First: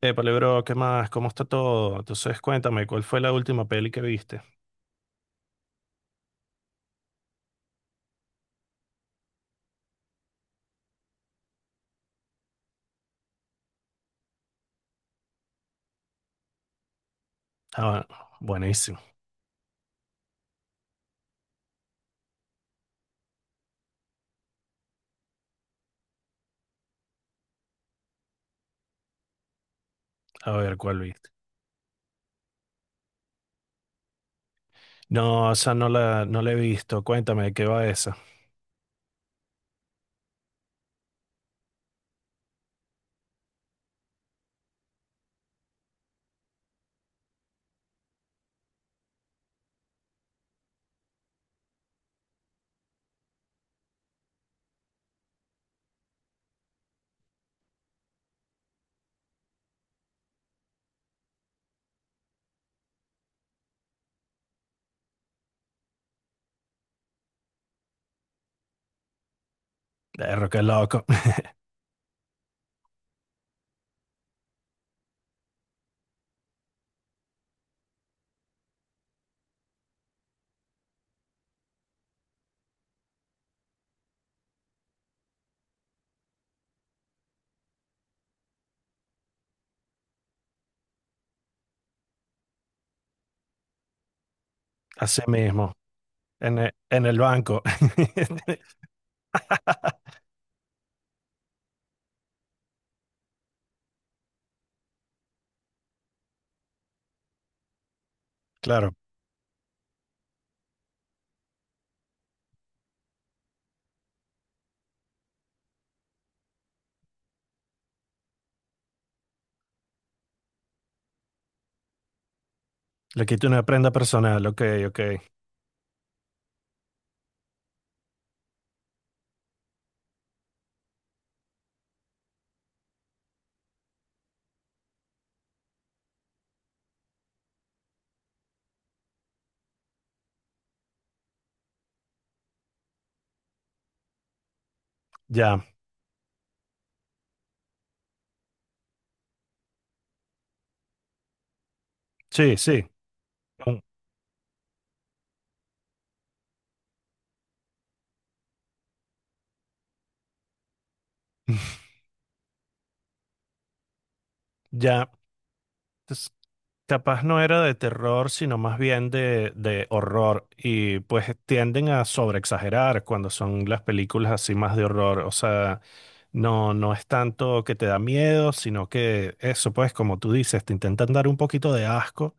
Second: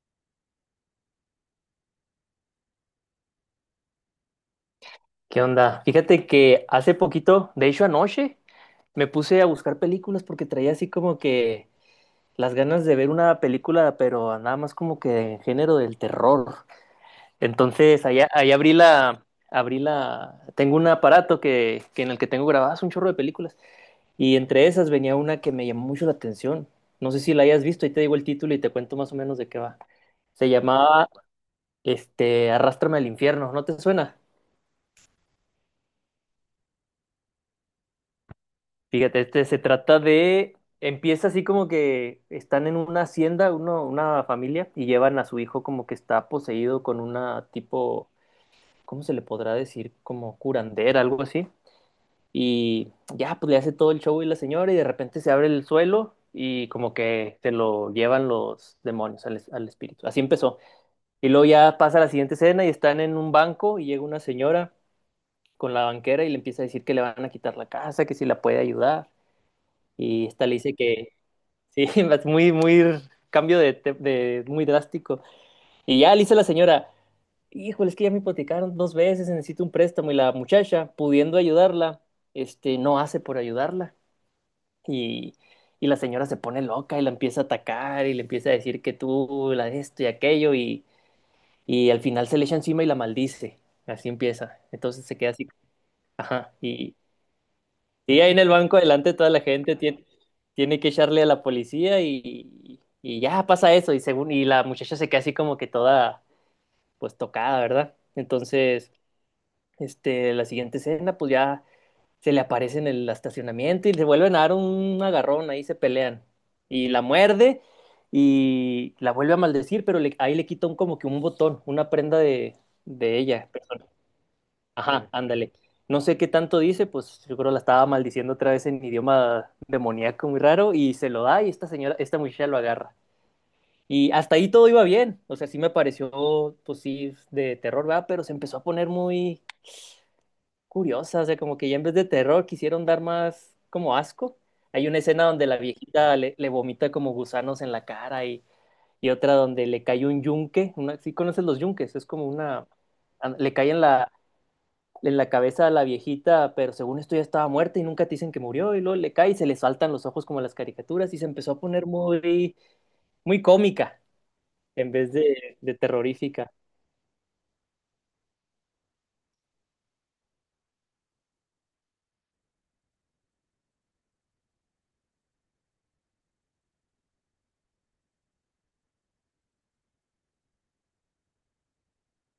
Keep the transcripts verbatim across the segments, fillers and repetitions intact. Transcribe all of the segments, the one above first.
Eh, bro, ¿qué más? ¿Cómo está todo? Entonces, cuéntame, ¿cuál fue la última peli que viste? ¿Qué onda? Fíjate que hace poquito, de hecho anoche, me puse a buscar películas porque traía así como que las ganas de ver una película, pero nada más como que en género del terror. Ah, Entonces, bueno, allá, allá abrí buenísimo. la, abrí la, tengo un aparato que, que en el que tengo grabadas un chorro de películas. Y entre esas venía una que me llamó mucho la atención. No sé si la hayas visto, ahí te digo el título y te cuento más o menos de qué va. Se A ver, ¿cuál llamaba, viste? este, Arrástrame al infierno, ¿no te suena? No, o sea, no la, no la he visto. Cuéntame, ¿de qué va esa? Fíjate, este se trata de, empieza así como que están en una hacienda, uno, una familia, y llevan a su hijo como que está poseído con una tipo, ¿cómo se le podrá decir? Como curandera, algo así. Y ya, pues le hace todo el show y la señora, y de repente se abre el suelo y como que se lo llevan los demonios al, es- al espíritu. Así empezó. Y luego ya pasa la siguiente escena y están en un banco y llega una señora con la banquera y le empieza a decir que le van a quitar la casa, que si la puede ayudar. Y esta Perro, le qué dice loco. que, sí, es muy, muy cambio de, te- de- muy drástico. Y ya le dice la señora, híjole, es que ya me hipotecaron dos veces, necesito un préstamo. Y la muchacha, pudiendo ayudarla, este, no hace por ayudarla. Y, y la señora se pone loca y la empieza a atacar y le empieza a decir que tú, la de esto y aquello. Y, y al final se le echa encima y la maldice. Así empieza. Entonces se Así queda así, mismo, ajá. en el, Y, en el banco. sí, ahí en el banco delante toda la gente tiene, tiene que echarle a la policía y, y ya pasa eso. Y según, y la muchacha se queda así como que toda pues tocada, ¿verdad? Entonces, Claro, este, la siguiente escena, pues ya se le aparece en el estacionamiento y se vuelven a dar un agarrón, ahí se pelean. Y la muerde y la vuelve a maldecir, pero le- ahí le quita un, como que un botón, una prenda de, de le quito ella. una prenda personal. Ok, ok. Ajá, ándale. No sé qué tanto dice, pues yo creo la estaba maldiciendo otra vez en idioma demoníaco muy raro y se lo da y esta señora, esta muchacha lo agarra. Y hasta ahí todo iba bien, o sea, sí me pareció, pues sí, de terror, ¿verdad? Pero se empezó a poner muy curiosa, o sea, como que ya en vez de terror quisieron dar más como asco. Hay una escena donde la Ya. viejita le, le vomita como gusanos en la cara y, y otra donde le cae un yunque, una, ¿sí conoces los yunques? Es como Sí, una, sí. le cae en la, en la cabeza a la viejita, pero según esto ya estaba muerta y nunca te dicen que murió, y luego le cae y se le saltan los ojos como las caricaturas y se empezó a poner muy, muy cómica en Ya. vez de, de terrorífica. Capaz no era de terror, sino más bien de, de horror. Y pues tienden a sobreexagerar cuando son las películas así más de horror. O sea, no, no es tanto que te da miedo, sino que eso, pues, como tú dices, te intentan dar un poquito de asco,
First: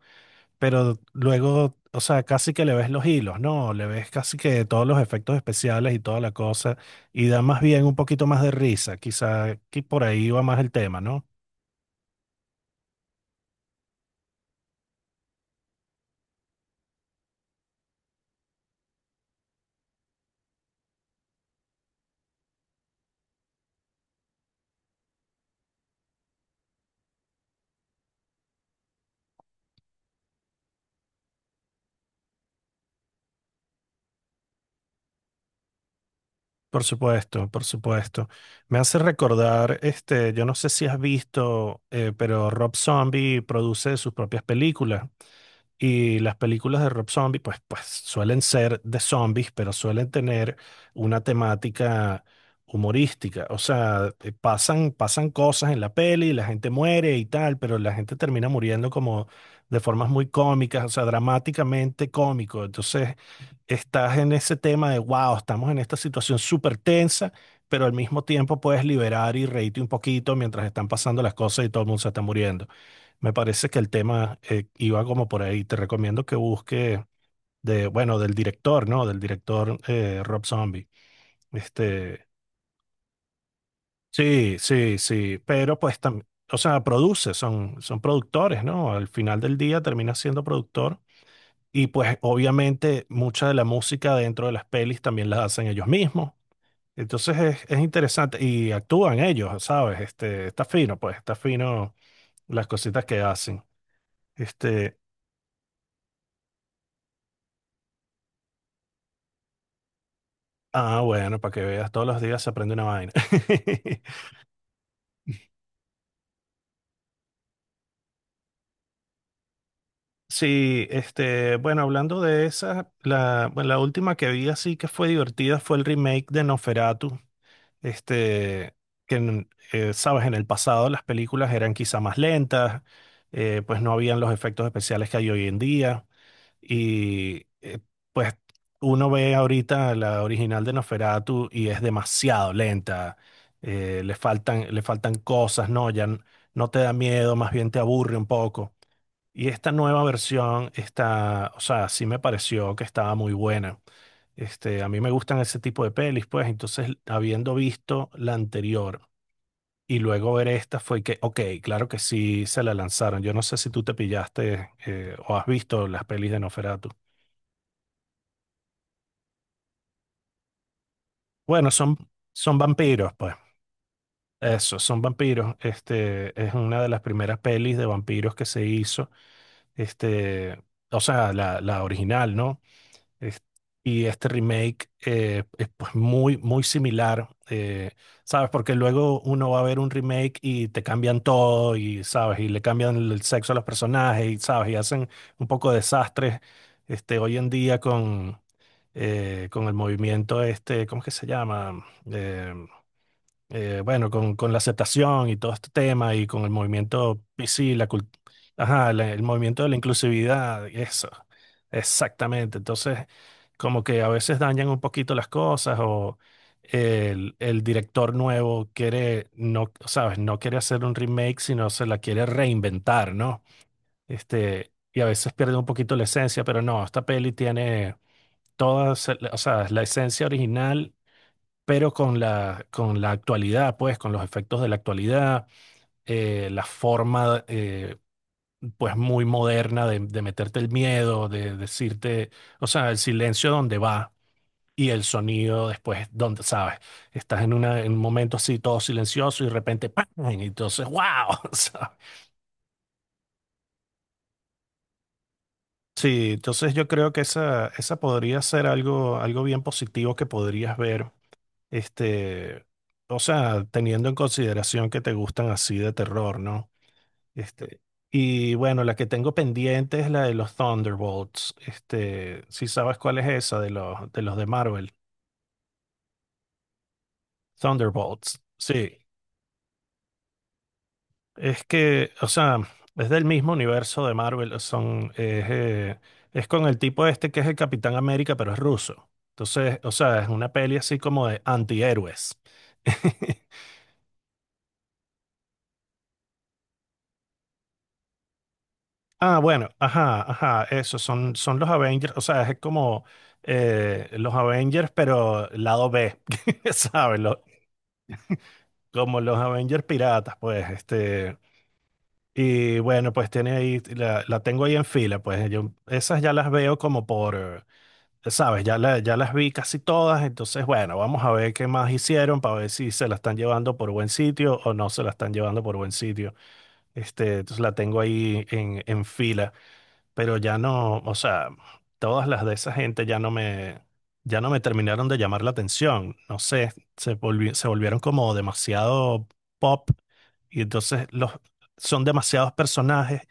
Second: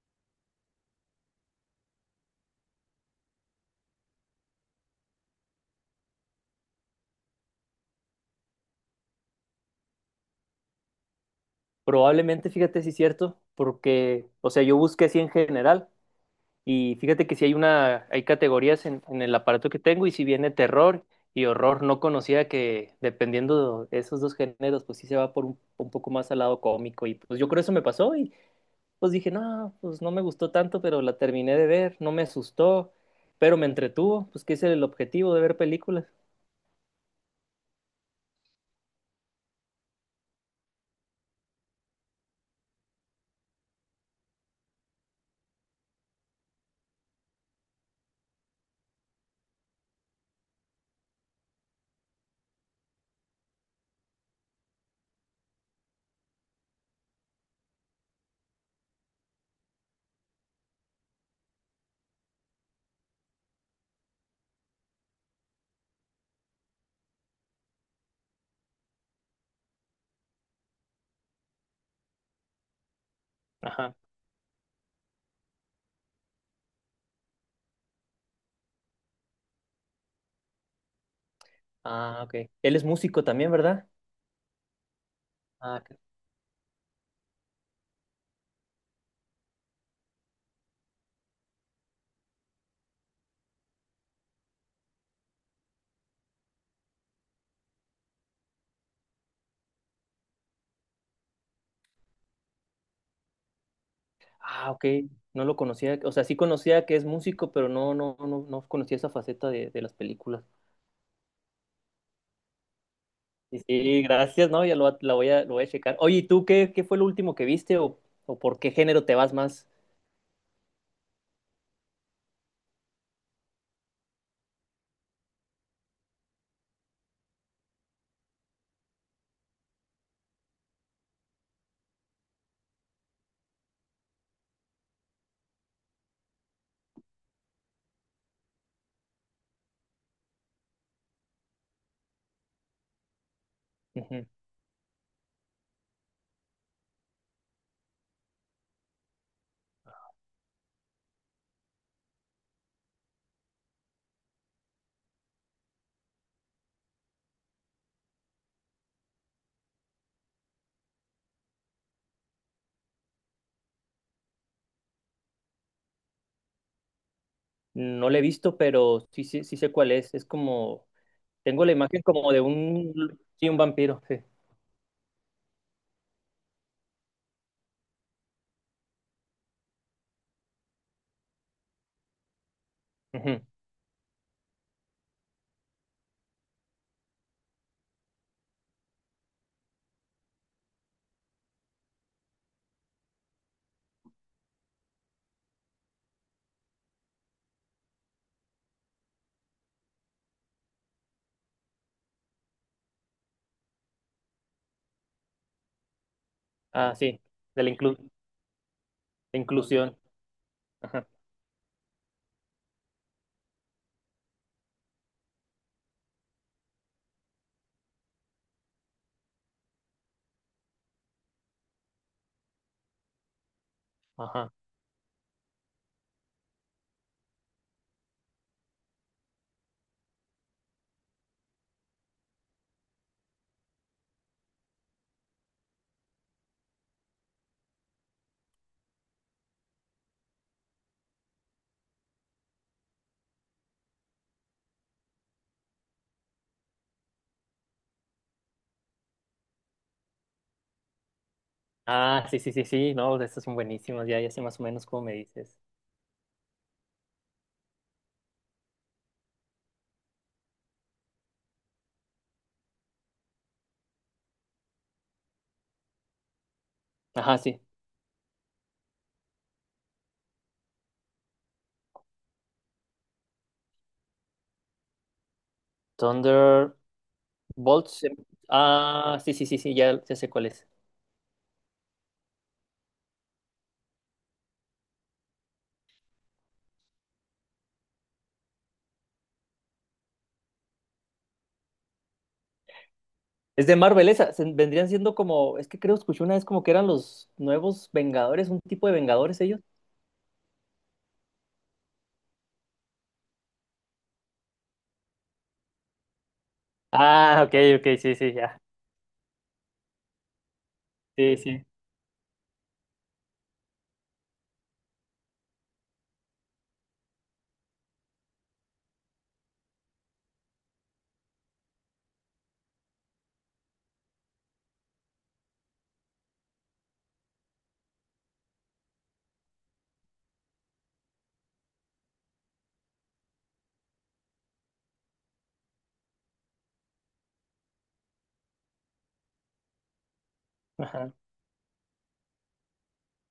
pero luego, o sea, casi que le ves los hilos, ¿no? Le ves casi que todos los efectos especiales y toda la cosa. Y da más bien un poquito más de risa. Quizá que por ahí va más el tema, ¿no? Probablemente, fíjate si es cierto, porque, o sea, yo busqué así en general y fíjate que si hay una, hay categorías en, en el aparato que tengo y si viene terror y horror, no conocía que dependiendo de esos dos géneros, pues sí se va por un, un poco más al lado cómico y pues yo creo eso me pasó y pues dije, no, pues no me gustó tanto, pero la terminé de ver, no me asustó, pero me entretuvo, pues que ese es el objetivo de ver películas. Por supuesto, por supuesto. Me hace recordar, este, yo no sé si has visto, eh, pero Rob Zombie produce sus propias películas y las películas de Rob Zombie, pues, pues suelen ser de zombies, pero suelen tener una temática humorística. O sea, eh, pasan, pasan cosas en la peli, la gente muere y tal, pero la gente termina muriendo como de formas muy cómicas, o sea, dramáticamente cómico. Entonces estás en ese tema de, wow, estamos en esta situación súper tensa, pero al mismo tiempo puedes liberar y reírte un poquito mientras están pasando las cosas y todo el mundo se está muriendo. Me parece que el Ajá. tema eh, iba como por ahí. Te recomiendo que busques de, bueno, del director, ¿no? Del director eh, Rob Zombie. Ah, Este, ok. Él es músico también, ¿verdad? sí, sí, sí, Ah, pero ok. pues también, o sea, produce, son, son productores, ¿no? Al final del día termina siendo productor. Y pues obviamente mucha de la música dentro de las pelis también la hacen ellos mismos. Entonces es, es interesante y actúan ellos, ¿sabes? Este, está fino, pues, está fino las cositas que hacen. Ah, ok. Este, No lo conocía, o sea, sí conocía que es músico, pero no, no, no, no conocía esa faceta de, de las películas. ah, bueno, para que veas, todos los días se aprende una vaina. Sí, sí, gracias, ¿no? Ya lo, va- la voy a, lo voy a checar. Oye, ¿y tú qué, qué fue lo último que viste o, o por qué género te vas más? Sí, este, bueno, hablando de esa, la, bueno, la última que vi así que fue divertida fue el remake de Noferatu. Este, que, en- eh, sabes, en el pasado las películas eran quizá más lentas, eh, pues no habían los efectos especiales que hay hoy en día. Y eh, pues uno ve ahorita la original de Nosferatu y es demasiado lenta. eh, le Ujú. faltan, le faltan, cosas, ¿no? Ya n- no te da miedo, más bien te aburre un poco. Y esta nueva versión está, o sea, sí me pareció que estaba muy buena. Este, a mí me gustan ese tipo de pelis, pues entonces habiendo visto la anterior y luego ver esta fue que, ok, claro que sí se la lanzaron. Yo no sé si tú te pillaste eh, o has visto las pelis de Nosferatu. No lo he visto, pero sí, sí, sí sé cuál es. Es como tengo Bueno, la son, imagen como de son vampiros, un, pues. sí, un vampiro, sí. Eso, son vampiros. Este, es una de las primeras pelis de vampiros que se hizo. Este, o sea, la, la original, ¿no? Ujú. Es- y este remake eh, es pues muy, muy similar. Eh, ¿sabes? Porque luego uno va a ver un remake y te cambian todo, y sabes, y le cambian el el sexo a los personajes, y sabes, y hacen un poco de desastres. Este, hoy en día con, eh, con el movimiento este, ¿cómo es que se llama? Eh, eh, bueno, con, con la aceptación y todo este tema y con el Ah, movimiento sí, de la P C, la cult- inclu- ajá, la- el de movimiento de la inclusión. inclusividad, y Ajá, eso, exactamente. Entonces, como que a veces dañan un poquito las cosas o el, el director nuevo quiere, no, sabes, no quiere hacer un remake, sino se la quiere reinventar, ¿no? ajá. Este, y a veces pierde un poquito la esencia, pero no, esta peli tiene toda, o sea, la esencia original pero con la, con la actualidad, pues, con los efectos de la actualidad, eh, la forma, eh, pues, muy moderna de, de meterte el miedo, de decirte, o sea, el silencio donde va y el sonido después, donde, ¿sabes? Estás en, una, en un momento así todo silencioso y de repente, ¡pam! Y entonces, ¡wow! ¿Sabes? Ah, sí, sí, sí, sí, no, de estos son buenísimos, ya, ya sé más o menos cómo me dices. Sí, entonces yo creo que esa, esa podría ser algo, algo bien positivo que podrías ver, este, o sea, teniendo en consideración que te gustan así de terror, ¿no? Ajá, sí. Este, y bueno, la que tengo pendiente es la de los Thunderbolts. Este, si sabes cuál es esa de los, de los de Marvel. Thunderbolts. em, Thunderbolts. Sí. Ah, sí, sí, sí, sí, ya, ya sé cuál es. Es que, o sea, es del mismo universo de Marvel. Son, es, eh, es con el tipo este que es el Capitán América, pero es ruso. Entonces, o sea, es una peli así como de antihéroes. Es de Marvel esa, se- vendrían siendo como, es que creo escuché una vez como que eran los nuevos Vengadores, un tipo de Ah, Vengadores ellos. bueno, ajá, ajá, eso, son, son los Avengers, o sea, es como eh, los Avengers, pero lado B, ¿sabes? Lo- Ah, ok, ok, sí, sí, ya. Como los Avengers piratas, pues, este, Sí, sí. y bueno, pues tiene ahí, la, la tengo ahí en fila, pues, yo esas ya las veo como por, eh, ¿sabes? Ya, la- ya las vi casi todas, entonces, bueno, vamos a ver qué más hicieron para ver si se la están llevando por buen sitio o no se la están llevando por buen sitio, este, entonces la tengo ahí en, en fila. Pero ya no, o sea, todas las de esa gente ya no me, ya no me terminaron de llamar la atención. No sé, se volvi- se volvieron como demasiado pop y entonces Ajá. los, son demasiados personajes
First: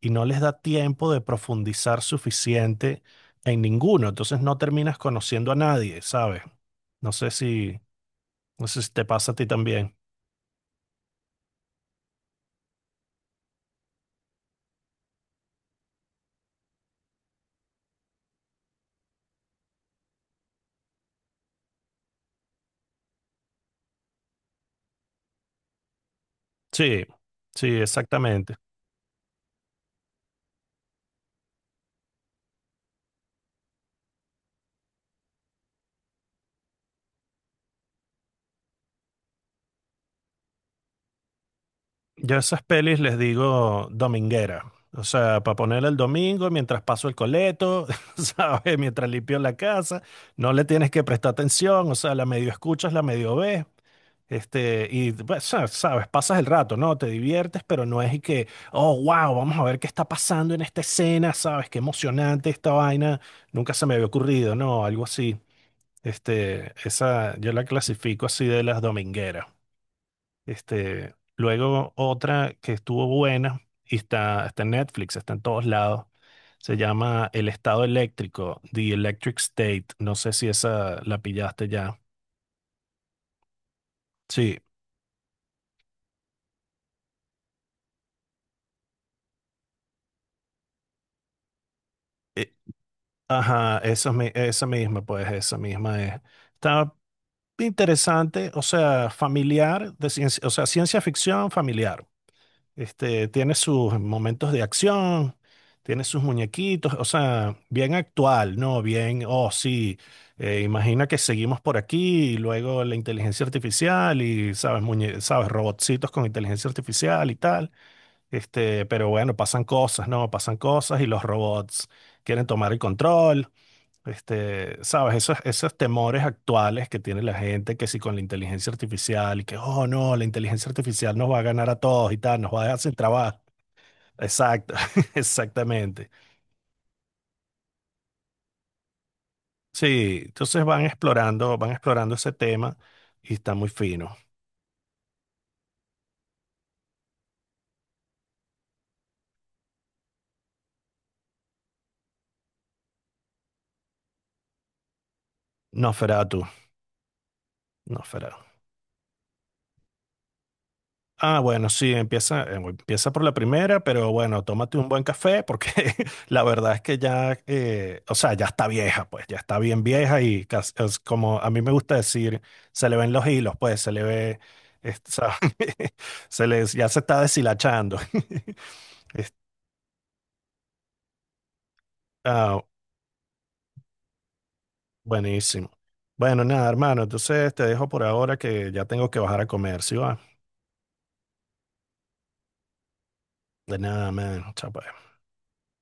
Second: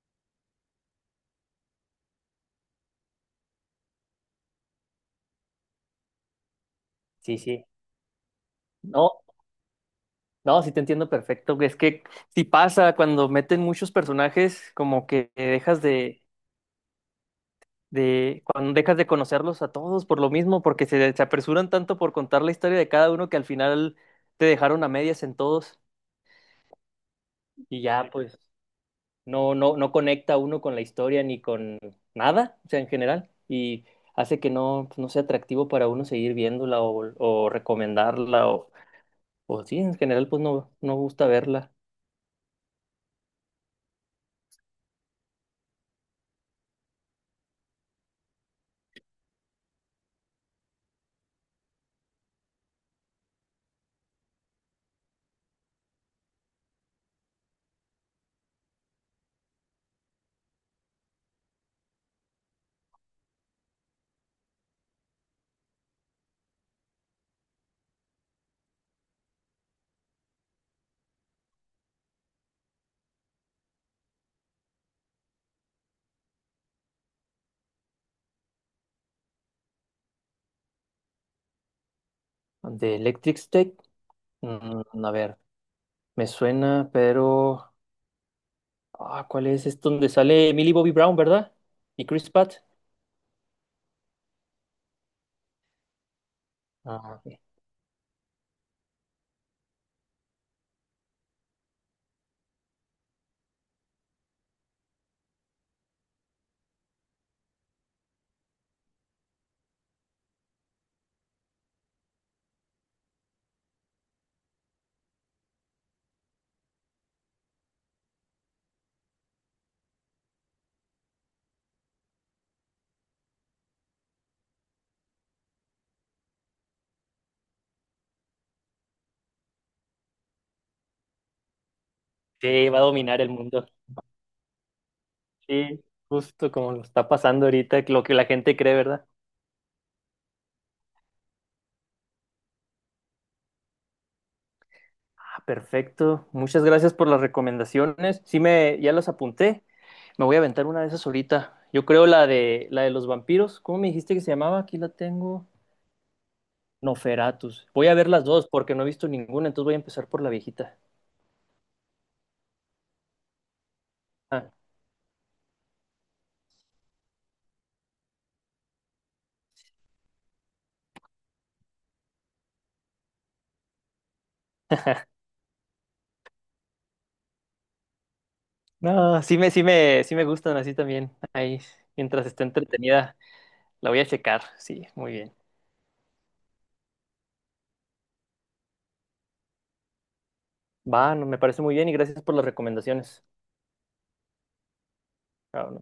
y no les da tiempo de profundizar suficiente en ninguno. Entonces no terminas conociendo a nadie, ¿sabes? No sé Sí, sí. si, no sé si te No. pasa a ti también. No, sí te entiendo perfecto. Es que si pasa cuando meten muchos personajes, como que dejas de, de, cuando dejas de conocerlos a todos por lo mismo, porque se, se apresuran tanto por contar la historia de cada uno que al final te dejaron a medias en todos Sí, sí, y ya pues exactamente. no, no, no conecta uno con la historia ni con nada, o sea, en general, y hace que no, pues, no sea atractivo para uno seguir viéndola o, o recomendarla o, o sí, en general pues no, no gusta verla. Yo a esas pelis les digo dominguera. O sea, para ponerla el domingo mientras paso el coleto, ¿sabes? Mientras limpio la casa, no le tienes que prestar atención, o sea, la medio escuchas, la medio ves, este, y pues, sa- sabes, pasas el rato, ¿no? Te diviertes, pero no es y que, oh, wow, vamos a ver qué está pasando en esta escena, ¿sabes? Qué emocionante esta vaina, nunca se me había ocurrido, ¿no? Algo así. Este, esa, yo la clasifico así de las domingueras. Este, luego otra que estuvo buena y está, está en Netflix, está en todos lados. Se llama El Estado Eléctrico, The Electric State. No sé si esa la pillaste ya. De Electric State, Sí, mm, a ver. Me suena, pero... Ah, ¿cuál es? Es donde sale Millie Bobby Brown, ¿verdad? Y Chris eh, Pratt. ajá, esa, mi- esa misma, pues esa misma es. Está Ah, ok. interesante, o sea, familiar, de ciencia, o sea, ciencia ficción familiar. Este, tiene sus momentos de acción, tiene sus muñequitos, o sea, bien actual, ¿no? Bien, oh, sí, eh, imagina que seguimos por aquí y luego la inteligencia artificial y, ¿sabes? Muñe- ¿sabes? Robotcitos con inteligencia artificial y tal. Este, pero bueno, pasan cosas, ¿no? Pasan cosas y los robots quieren tomar el control. Este, sabes, esos, esos temores actuales que tiene la gente, que si con la inteligencia artificial y que, oh no, la inteligencia artificial nos va a ganar a todos y tal, Sí, nos va a dejar va a sin dominar el trabajo. mundo. Exacto, Sí, exactamente. justo como lo está pasando ahorita, lo que la gente cree, ¿verdad? Sí, entonces van explorando, van explorando ese tema y está muy fino. Ah, perfecto. Muchas gracias por las recomendaciones. Sí, me, ya las apunté. Me voy a aventar una de esas ahorita. Yo creo la de la de los vampiros. ¿Cómo me dijiste que se llamaba? Aquí la tengo. No Nosferatu. Noferatus. Voy a ver las dos porque no he visto ninguna, entonces voy a empezar por la viejita. Ah, bueno, sí, empieza, eh, empieza por la primera, pero Ah, bueno, tómate un buen café porque la verdad es que ya, eh, o sea, ya está vieja, pues, ya está bien vieja y cas- es como a mí me gusta decir, se le ven los hilos, pues, se le ve, es- o sea, se les, ya se está deshilachando. no, Es- sí me, sí me, sí me gustan así también. Ahí, mientras esté Ah, entretenida, la voy a checar. Sí, muy bien. buenísimo. Bueno, nada, hermano, entonces te dejo por ahora que ya tengo que bajar a comer, ¿sí va? Va, no, me parece muy bien y gracias por las recomendaciones. De nada, man, chao. Pues. Ah,